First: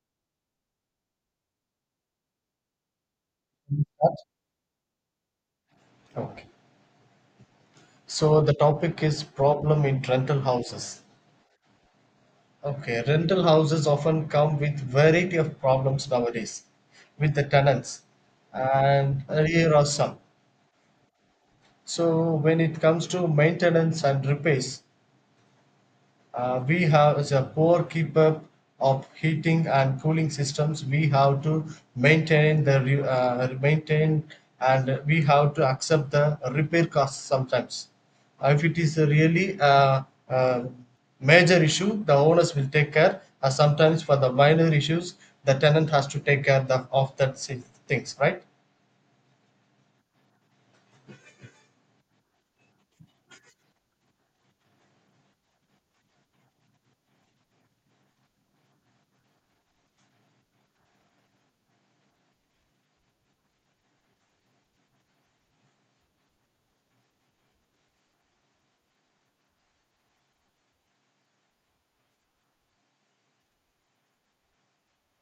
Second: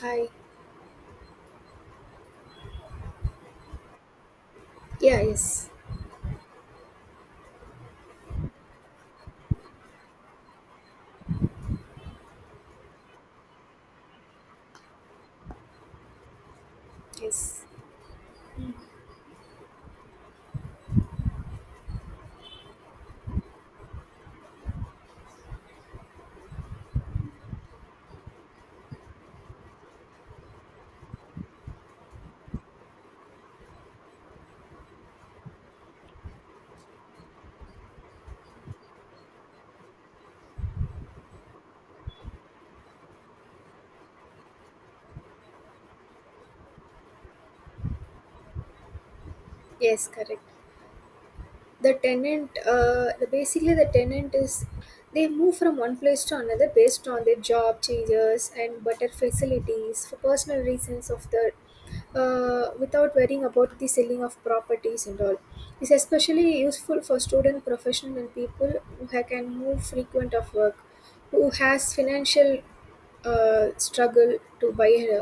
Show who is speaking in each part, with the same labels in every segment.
Speaker 1: Hi. Yeah, yes.
Speaker 2: Okay. So the topic is problem in rental houses. Okay, rental houses often come with variety of problems nowadays with the
Speaker 1: Yes.
Speaker 2: tenants, and here are some. So when it comes to maintenance and repairs, we have the poor keep up of heating and cooling systems we have to maintain the maintain and we have to accept the repair costs sometimes. If it is a really uh, major issue, the owners will take care, sometimes for the minor issues the tenant has to take care the, of that things, right?
Speaker 1: Yes, correct. The tenant, the basically the tenant is they move from one place to another based on their job changes and better facilities for personal reasons of the without worrying about the selling of properties and all. It's especially useful for student, professional and people who can move frequent of work, who has financial struggle to buy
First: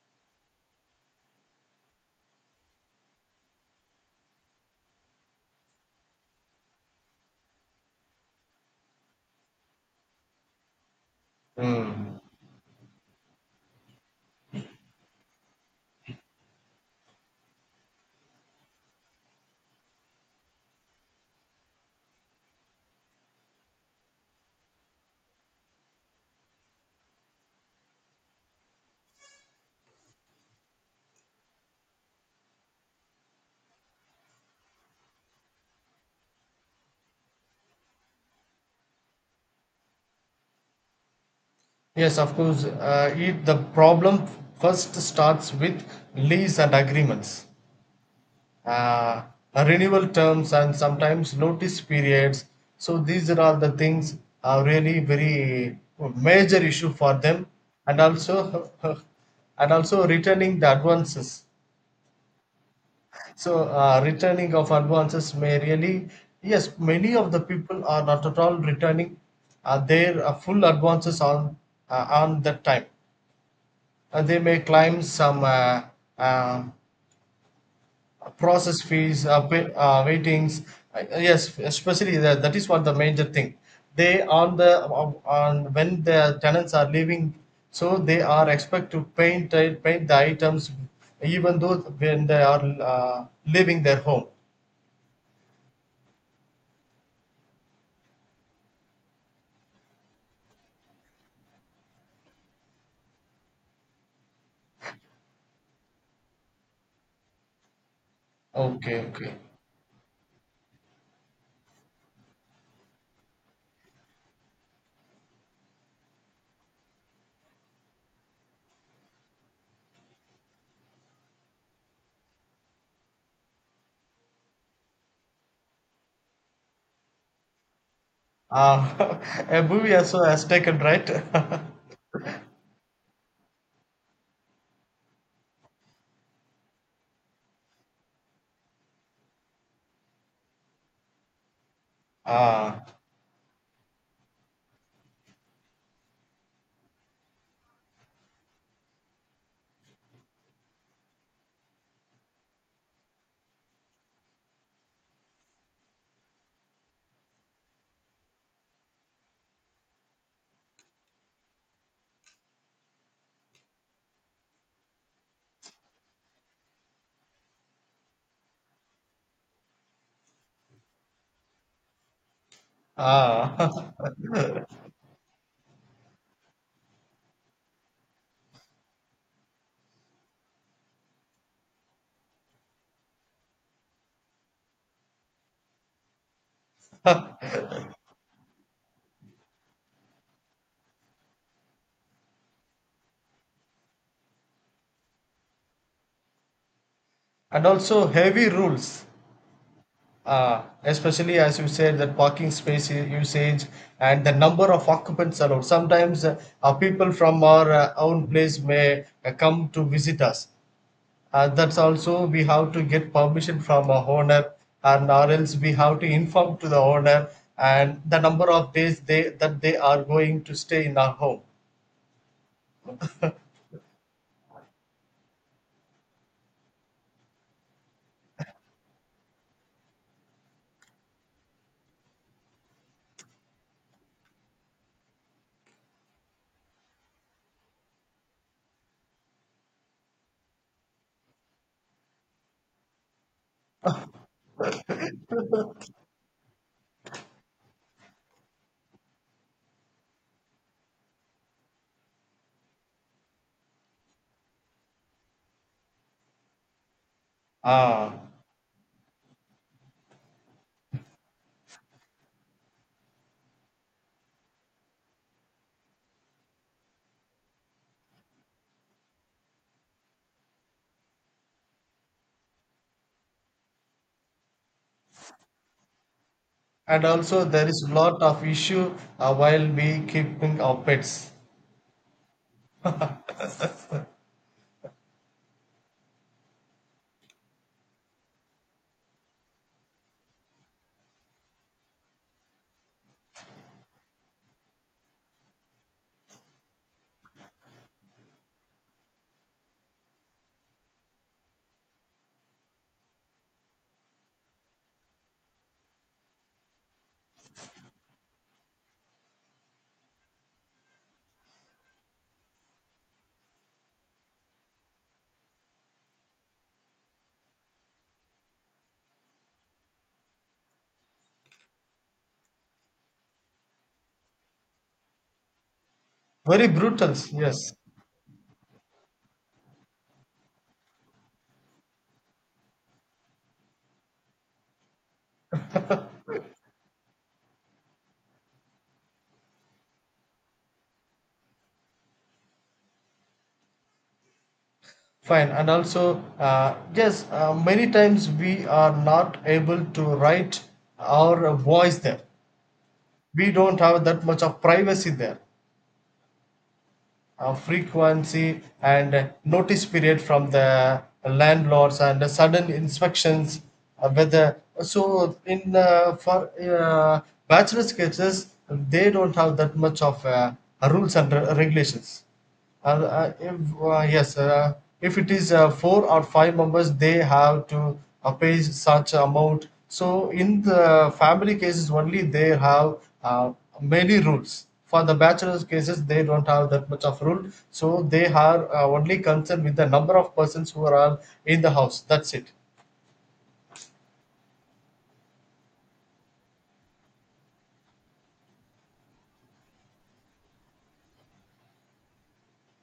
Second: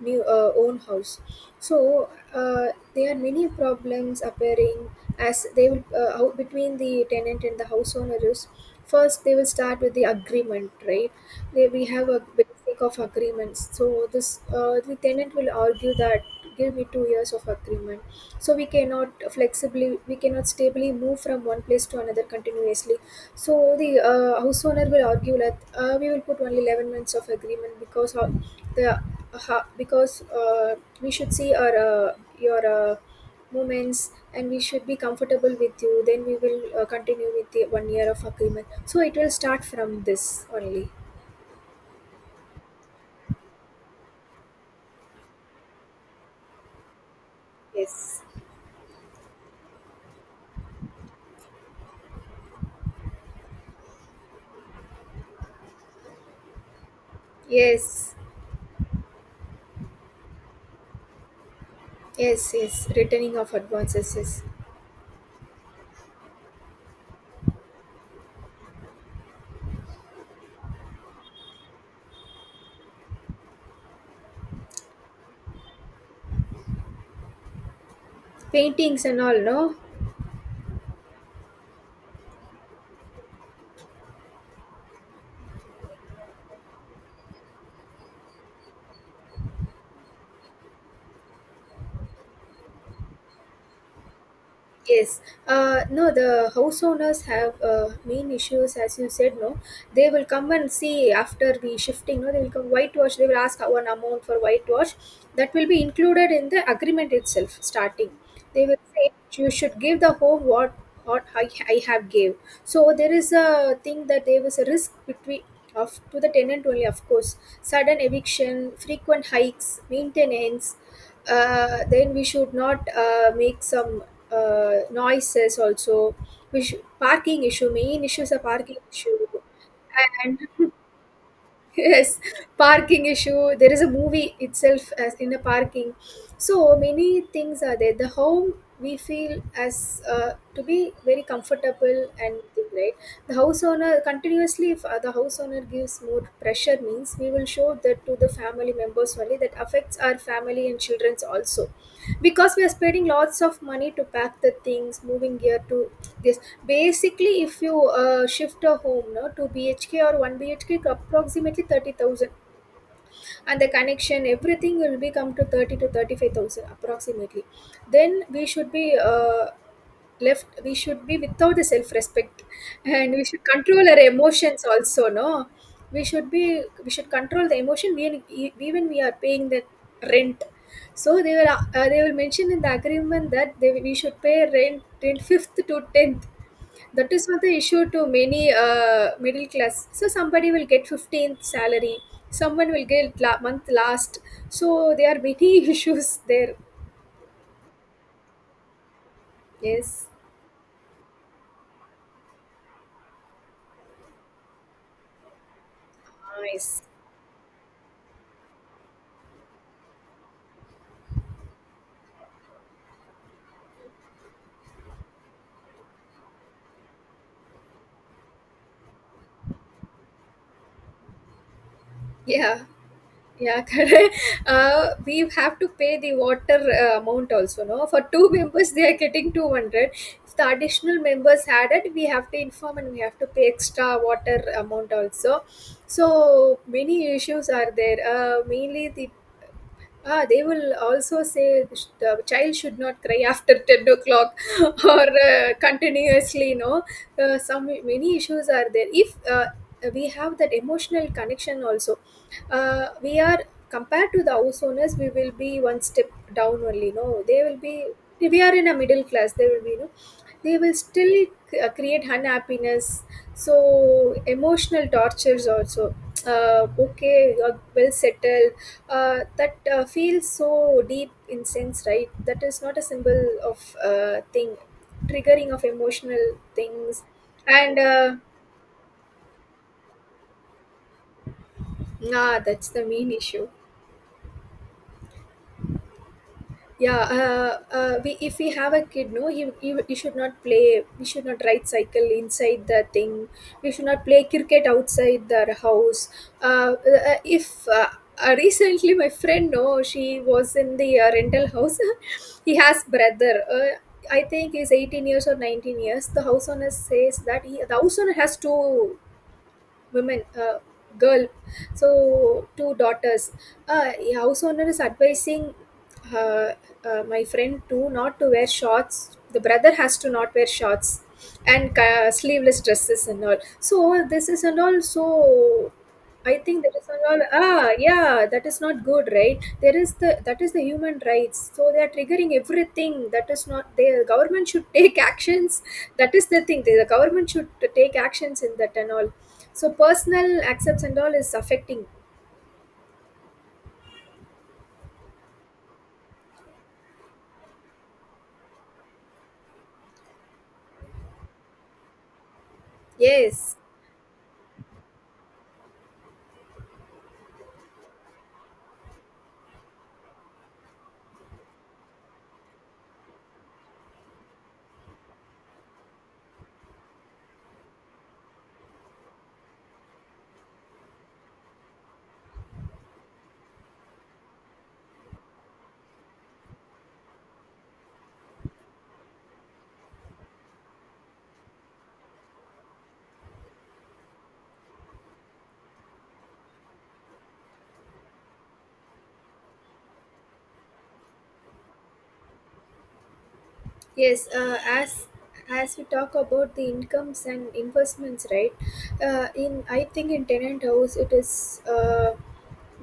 Speaker 1: new own house so uh, there are many problems appearing as they will between the tenant and the house owner is first they will start with the agreement, right? They, we have a basic of agreements, so this the tenant will argue that give me 2 years of agreement, so we cannot flexibly, we cannot stably move from one place to another continuously. So the house owner will argue that we will put only 11 months of agreement. Because how the because we should see our your moments and we should be comfortable with you. Then we will continue with the one year of agreement. So it will start from this only.
Speaker 2: Yes, of course, it, the problem first starts with lease and agreements,
Speaker 1: Yes.
Speaker 2: uh, renewal terms and sometimes notice periods. So these are all the things are really very major issue for them, and
Speaker 1: Yes,
Speaker 2: also and also returning the advances.
Speaker 1: yes. Returning of
Speaker 2: So
Speaker 1: advances, yes.
Speaker 2: returning of advances may really, yes, many of the people are not at all returning their full advances on, on that time. They may claim some uh, process
Speaker 1: Paintings and
Speaker 2: fees,
Speaker 1: all, no.
Speaker 2: waitings. Yes, especially that, that is what the major thing. They on the on when the tenants are leaving, so they are expect to paint, paint the items, even though when they are leaving their home.
Speaker 1: Yes. No, the house owners have main issues, as you said. No, they will come and see after the shifting. No, they will come whitewash. They will ask one amount for whitewash. That will be included in the agreement itself. Starting, they will
Speaker 2: Okay,
Speaker 1: say
Speaker 2: okay.
Speaker 1: you should give the home what what I have gave. So there is a thing that there was a risk between of to the tenant only. Of course, sudden eviction, frequent hikes, maintenance. Then we should not make some noises also, which parking issue, main issue is a parking issue
Speaker 2: Uh, a movie also
Speaker 1: and
Speaker 2: has taken, right?
Speaker 1: yes, parking issue. There is a movie itself as in a parking. So many things are there. The home we feel as to be very comfortable and thing,
Speaker 2: ah,
Speaker 1: right. The house owner continuously, if the house owner gives more pressure, means we will show that to the family members only. That affects our family and childrens also, because we are spending lots of money to pack the things, moving here to this. Basically, if you shift a home, no, to bhk or 1 bhk approximately 30,000 and the connection everything will be come to 30 to 35,000 approximately. Then we should be left, we should be without the self respect, and we should
Speaker 2: ah,
Speaker 1: control our emotions also, no, we should control the emotion when even we are paying the rent. So they will they will mention in the agreement that they, we should pay rent in 5th to 10th. That is not the issue to many middle class. So somebody will get 15th salary, someone will get month last. So there are many issues there.
Speaker 2: and also heavy rules.
Speaker 1: Yes.
Speaker 2: Especially as you said, that parking space usage and the number of occupants allowed sometimes,
Speaker 1: Nice.
Speaker 2: people from our own place may come to visit us. That's also we have to get permission from our owner, and or else we have to inform to the owner and the number of days they that they are going to stay in our home.
Speaker 1: Yeah, yeah, correct. We have to pay the water amount also, no? For two members, they are getting 200. If the additional members added, we have to inform and we have to pay extra water amount also. So many issues are there. Mainly the, ah, they will also say the child should not cry after 10 o'clock or continuously, you know. Some many issues are there. If We have that emotional connection also, we are compared to the house owners, we will be one step down only, no. They will be,
Speaker 2: uh,
Speaker 1: we are in a middle class, they will be, no, they will still create unhappiness, so emotional tortures also. Okay, well settled, that feels so deep in sense, right? That is not a symbol of thing, triggering of emotional things.
Speaker 2: and also there
Speaker 1: And
Speaker 2: is a lot of issue while we keeping our pets.
Speaker 1: nah, that's the main issue. Yeah, we, if we have a kid, no, he should not play, we should not ride cycle inside the thing, we should not play cricket outside the house. If Recently my friend, no, she was in the rental house. He has brother I think he's 18 years or 19 years. The house owner says that the house owner has two women girl, so two daughters. A house owner is advising uh, my friend to not to wear shorts, the brother has to not wear shorts and sleeveless dresses and all. So this is and all, so I think
Speaker 2: Very
Speaker 1: that is and
Speaker 2: brutal,
Speaker 1: all,
Speaker 2: yes.
Speaker 1: ah, yeah, that is not good, right? There is the, that is the human rights, so they are triggering everything. That is not, the government should take actions. That is the thing, the government should take actions in that and all. So personal accepts and all is affecting.
Speaker 2: Fine, and also, yes, many times we are not able to write our voice there. We
Speaker 1: Yes.
Speaker 2: don't have that much of privacy there. Frequency and notice period from the landlords and the sudden inspections, whether so in for bachelor's cases they don't have that much of rules and regulations. And, if, yes, if it is four or five members, they have to pay such amount. So in the family cases only, they have uh, many rules. For the bachelor's cases, they don't have that much of rule. So they are only concerned with the number of persons who are in the house. That's it.
Speaker 1: Yes, as we talk about the incomes and investments, right? In I think in tenant house it is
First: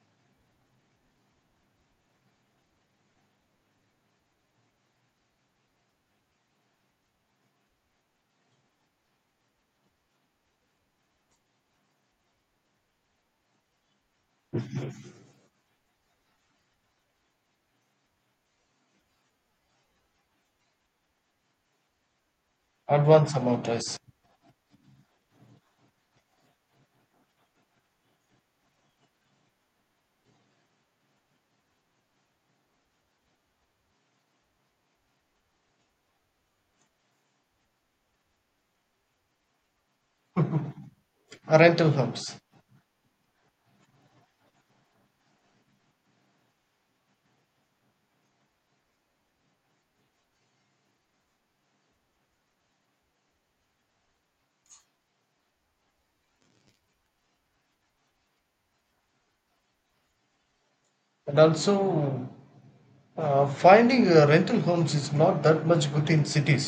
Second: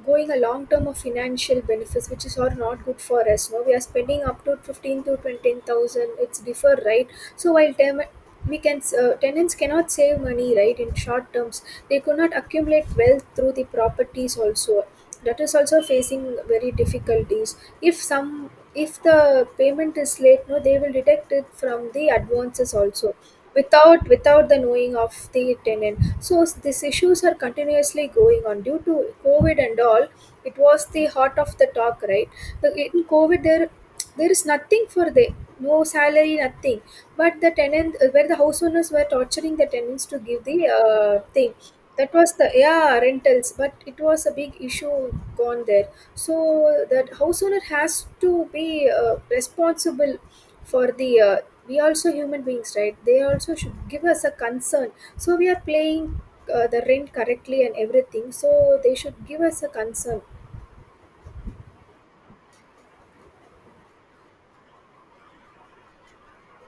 Speaker 1: going a long term of financial benefits, which is all not good for us. No, we are spending up to 15 to 20 thousand. It's deferred, right? So while term we can tenants cannot save money, right, in short terms. They could not accumulate wealth through the properties also. That is also facing very difficulties. If some, if the payment is late, no, they will detect it from the advances also,
Speaker 2: Advance amount is
Speaker 1: without the knowing of the tenant. So these issues are continuously going on due to covid and all. It was the heart of the talk, right. In covid, there is nothing for the, no salary, nothing. But the tenant, where the house owners were torturing the tenants to give the thing.
Speaker 2: rental
Speaker 1: That was
Speaker 2: homes.
Speaker 1: the, yeah, rentals. But it was a big issue gone there. So that house owner has to be responsible for the we also human beings, right, they also should give us a concern. So we are paying the rent correctly and everything, so they should give us a concern.
Speaker 2: And also, finding rental homes is not that much good in cities.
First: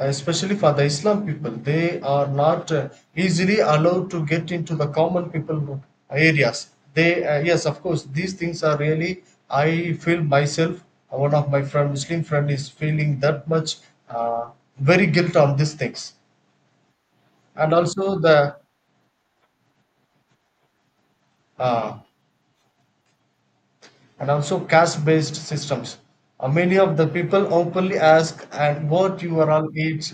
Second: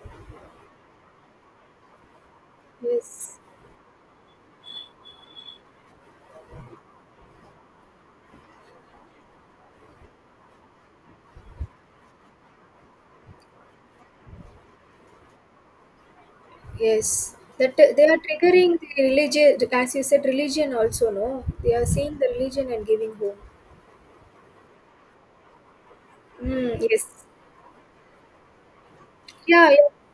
Speaker 2: Especially for the Islam people, they are not
Speaker 1: Yes.
Speaker 2: easily allowed to get into the common people areas. They, yes, of course, these things are really, I feel myself, one of my friend, Muslim friend is feeling that much uh, very guilt on these things.
Speaker 1: Yes, that
Speaker 2: And
Speaker 1: they
Speaker 2: also
Speaker 1: are
Speaker 2: the,
Speaker 1: triggering the religion, as you said, religion also, no, they are
Speaker 2: uh,
Speaker 1: seeing the religion and giving home.
Speaker 2: and also caste-based systems.
Speaker 1: Mm,
Speaker 2: Many of the
Speaker 1: yes.
Speaker 2: people openly ask, and what you are all
Speaker 1: Yeah, yeah,
Speaker 2: eat.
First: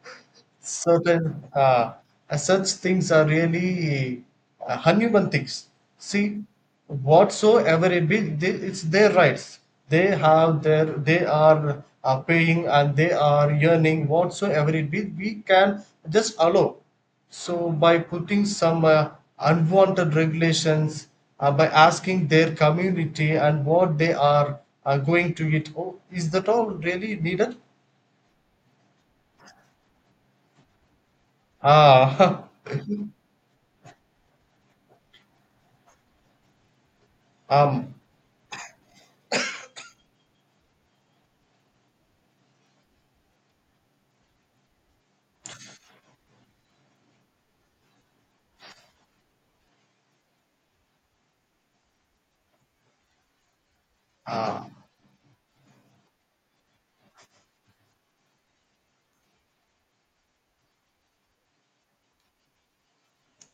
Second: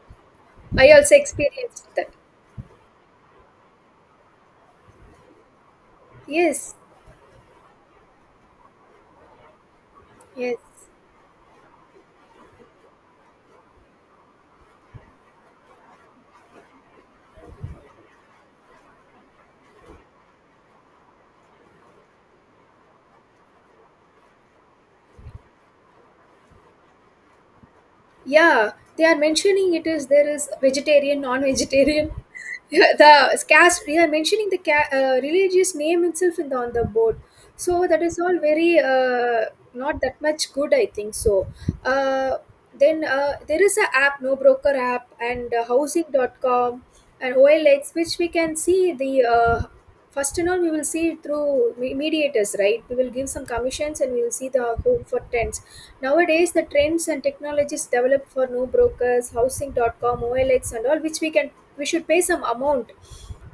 Speaker 1: I also
Speaker 2: Certain
Speaker 1: experienced that.
Speaker 2: such things are really uneven things. See,
Speaker 1: Yes,
Speaker 2: whatsoever it be, they, it's their rights. They
Speaker 1: yes.
Speaker 2: have their, they are paying and they are earning whatsoever it be. We can just allow. So by putting some unwanted regulations, by asking their community and what they are going to eat, oh, is that all really needed?
Speaker 1: Yeah, they are mentioning it is there is vegetarian, non-vegetarian.
Speaker 2: Ah,
Speaker 1: Yeah, the caste, they are mentioning the religious name itself in the, on the board. So
Speaker 2: um,
Speaker 1: that is all very not that much good, I think. So uh, then there is a app, no, broker app, and housing.com and OLX, which we can see the first and all we will see through mediators, right? We will give some commissions and we will see
Speaker 2: uh,
Speaker 1: the home for tents. Nowadays, the trends and technologies developed for new brokers, housing.com, OLX, and all, which we should pay some amount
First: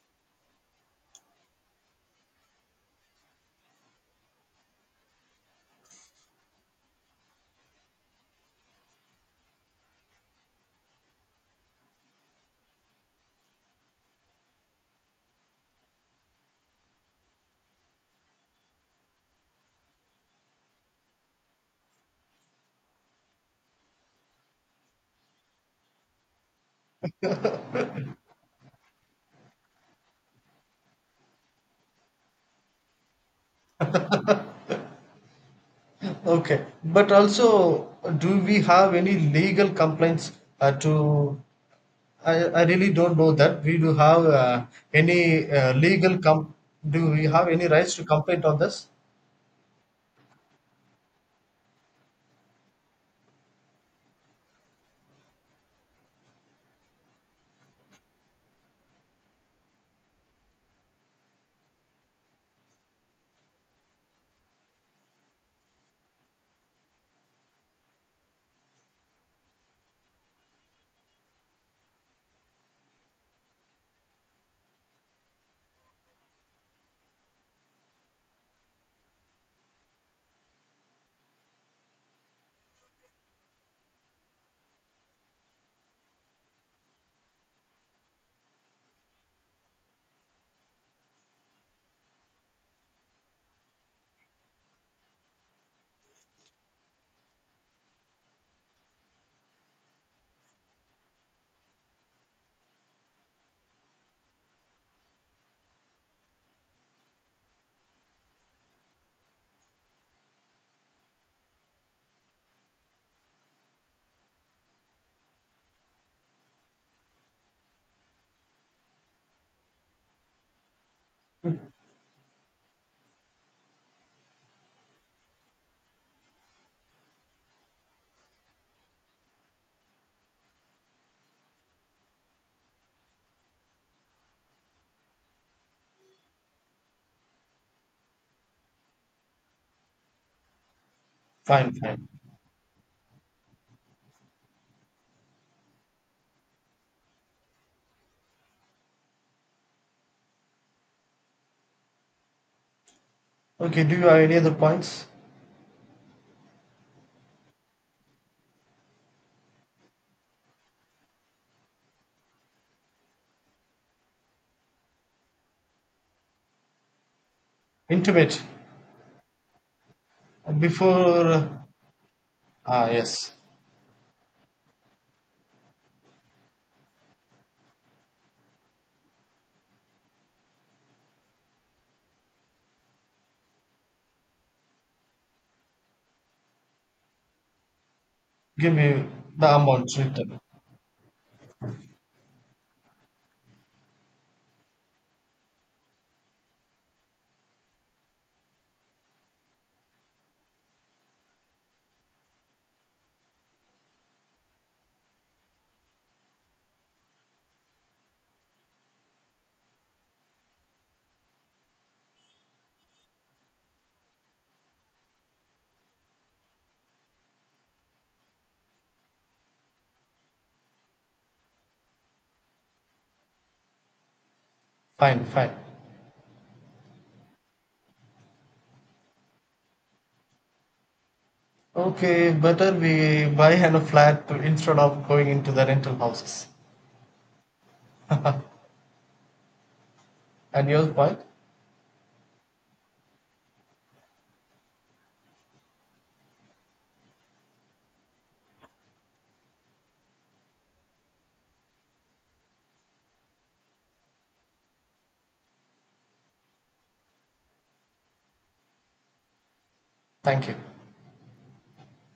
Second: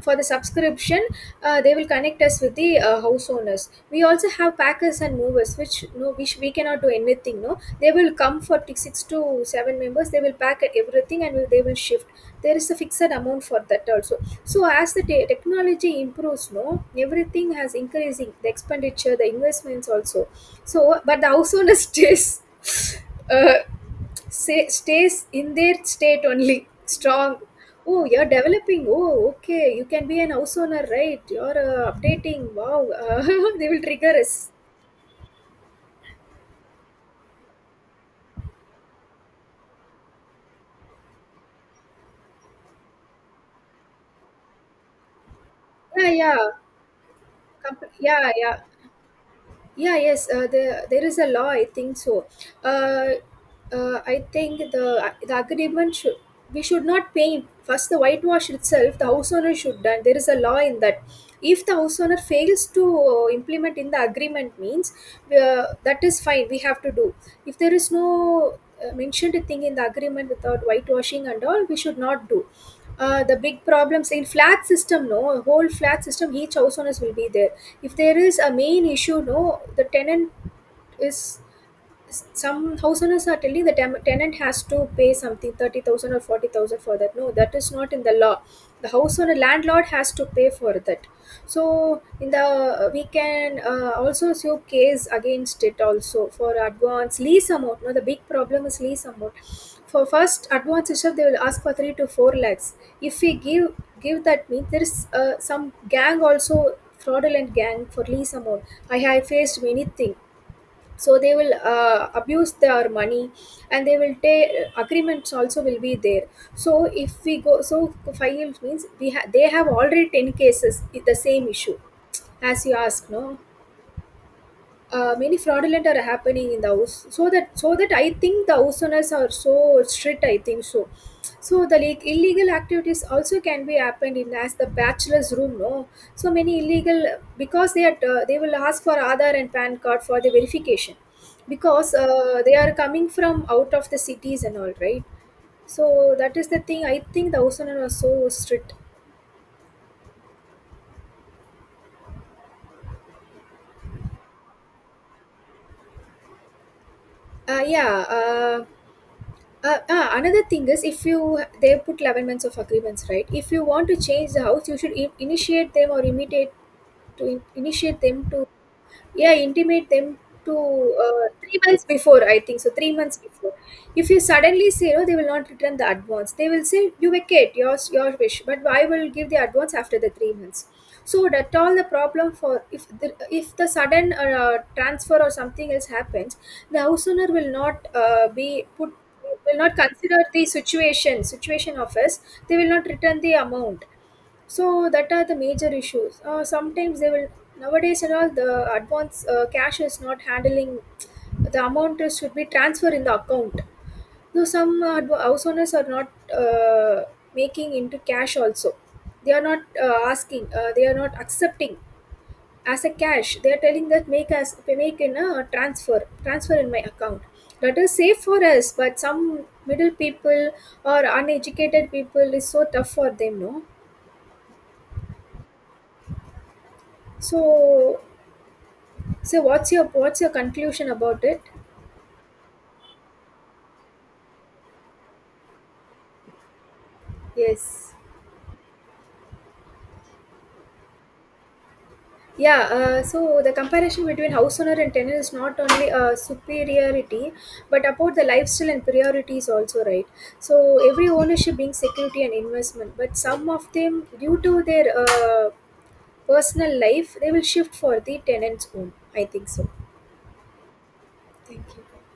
Speaker 1: for the subscription. They will connect us with the house owners. We also have packers and movers, which no, which we cannot do anything. No, they will come for six to seven members. They will pack everything and they will shift. There is a fixed amount for that also. So as the technology improves, no, everything has increasing the expenditure, the investments also. So but the house owner stays, uh, stays in their state only, strong. Oh, you're developing, oh okay, you can be an house owner, right? You're updating, wow. They will trigger us.
Speaker 2: Okay, but also, do we have any legal complaints to? I really don't know that. We do have any
Speaker 1: Yeah,
Speaker 2: legal
Speaker 1: yeah.
Speaker 2: com. Do we have any rights to
Speaker 1: Yeah,
Speaker 2: complain on
Speaker 1: yeah,
Speaker 2: this?
Speaker 1: yeah, yes, there is a law I think so. uh, I think the agreement should, we should not paint first, the whitewash itself the house owner should done. There is a law in that. If the house owner fails to implement in the agreement, means that is fine, we have to do. If there is no mentioned thing in the agreement, without whitewashing and all, we should not do. The big problems in flat system, no, whole flat system, each house owners will be there. If there is a main issue, no, the tenant is, some house owners are telling the tenant has to pay something 30,000 or 40,000 for that. No, that is not in the law. The house owner, landlord has to pay for that. So in the, we can also sue case against it also for advance lease amount, no, the big problem is lease amount. For first advance itself they will ask for 3 to 4 lakhs. If we give, that means there is some gang also, fraudulent gang for lease amount. I have faced many thing. So they will abuse their money, and they will take, agreements also will be there. So if we go, so files means, they have already 10 cases with the same issue. As you ask, no, many fraudulent are happening in the house. So that I think the house owners are so strict, I think so. So the, like illegal activities also can be happened in as the bachelor's room, no. So many illegal, because they are they will ask for aadhaar and pan card for the verification,
Speaker 2: Fine,
Speaker 1: because
Speaker 2: fine.
Speaker 1: they are coming from out of the cities and all, right. So that is the thing, I think the house owner was so strict.
Speaker 2: Okay, do you have any other points?
Speaker 1: Yeah, uh, another thing is, if you, they put 11 months of agreements, right? If you want to change the house, you should initiate them, or immediate to initiate them
Speaker 2: Intimate
Speaker 1: to, yeah, intimate them to,
Speaker 2: before.
Speaker 1: 3 months before, I think so,
Speaker 2: Ah,
Speaker 1: 3 months
Speaker 2: yes.
Speaker 1: before. If you suddenly say, no, they will not return the advance. They will say you vacate your wish, but I will give the advance after the 3 months. So that all the problem, for if if the sudden transfer or something else happens, the house owner will not be
Speaker 2: Give
Speaker 1: put,
Speaker 2: me the
Speaker 1: will not
Speaker 2: amount
Speaker 1: consider
Speaker 2: written.
Speaker 1: the situation of us, they will not return the amount. So that are the major issues. Sometimes they will, nowadays and all, the advance cash is not handling. The amount should be transferred in the account. Though some house owners are not uh, making into cash also. They are not asking, they are not accepting as a cash. They are telling that make us make in a transfer, transfer in my account. That is safe for us, but some middle people or uneducated people is so tough for them, no.
Speaker 2: Fine, fine.
Speaker 1: So, so what's your conclusion about it?
Speaker 2: Okay, better we buy an a flat instead of going into the rental houses.
Speaker 1: Yes.
Speaker 2: And your point?
Speaker 1: Yeah, so the comparison between house owner and tenant is not only a superiority, but about the lifestyle and priorities also, right? So every ownership being security and investment, but some of them, due to their personal life, they will shift for the tenant's home, I think so.
Speaker 2: Thank you.
Speaker 1: Thank you.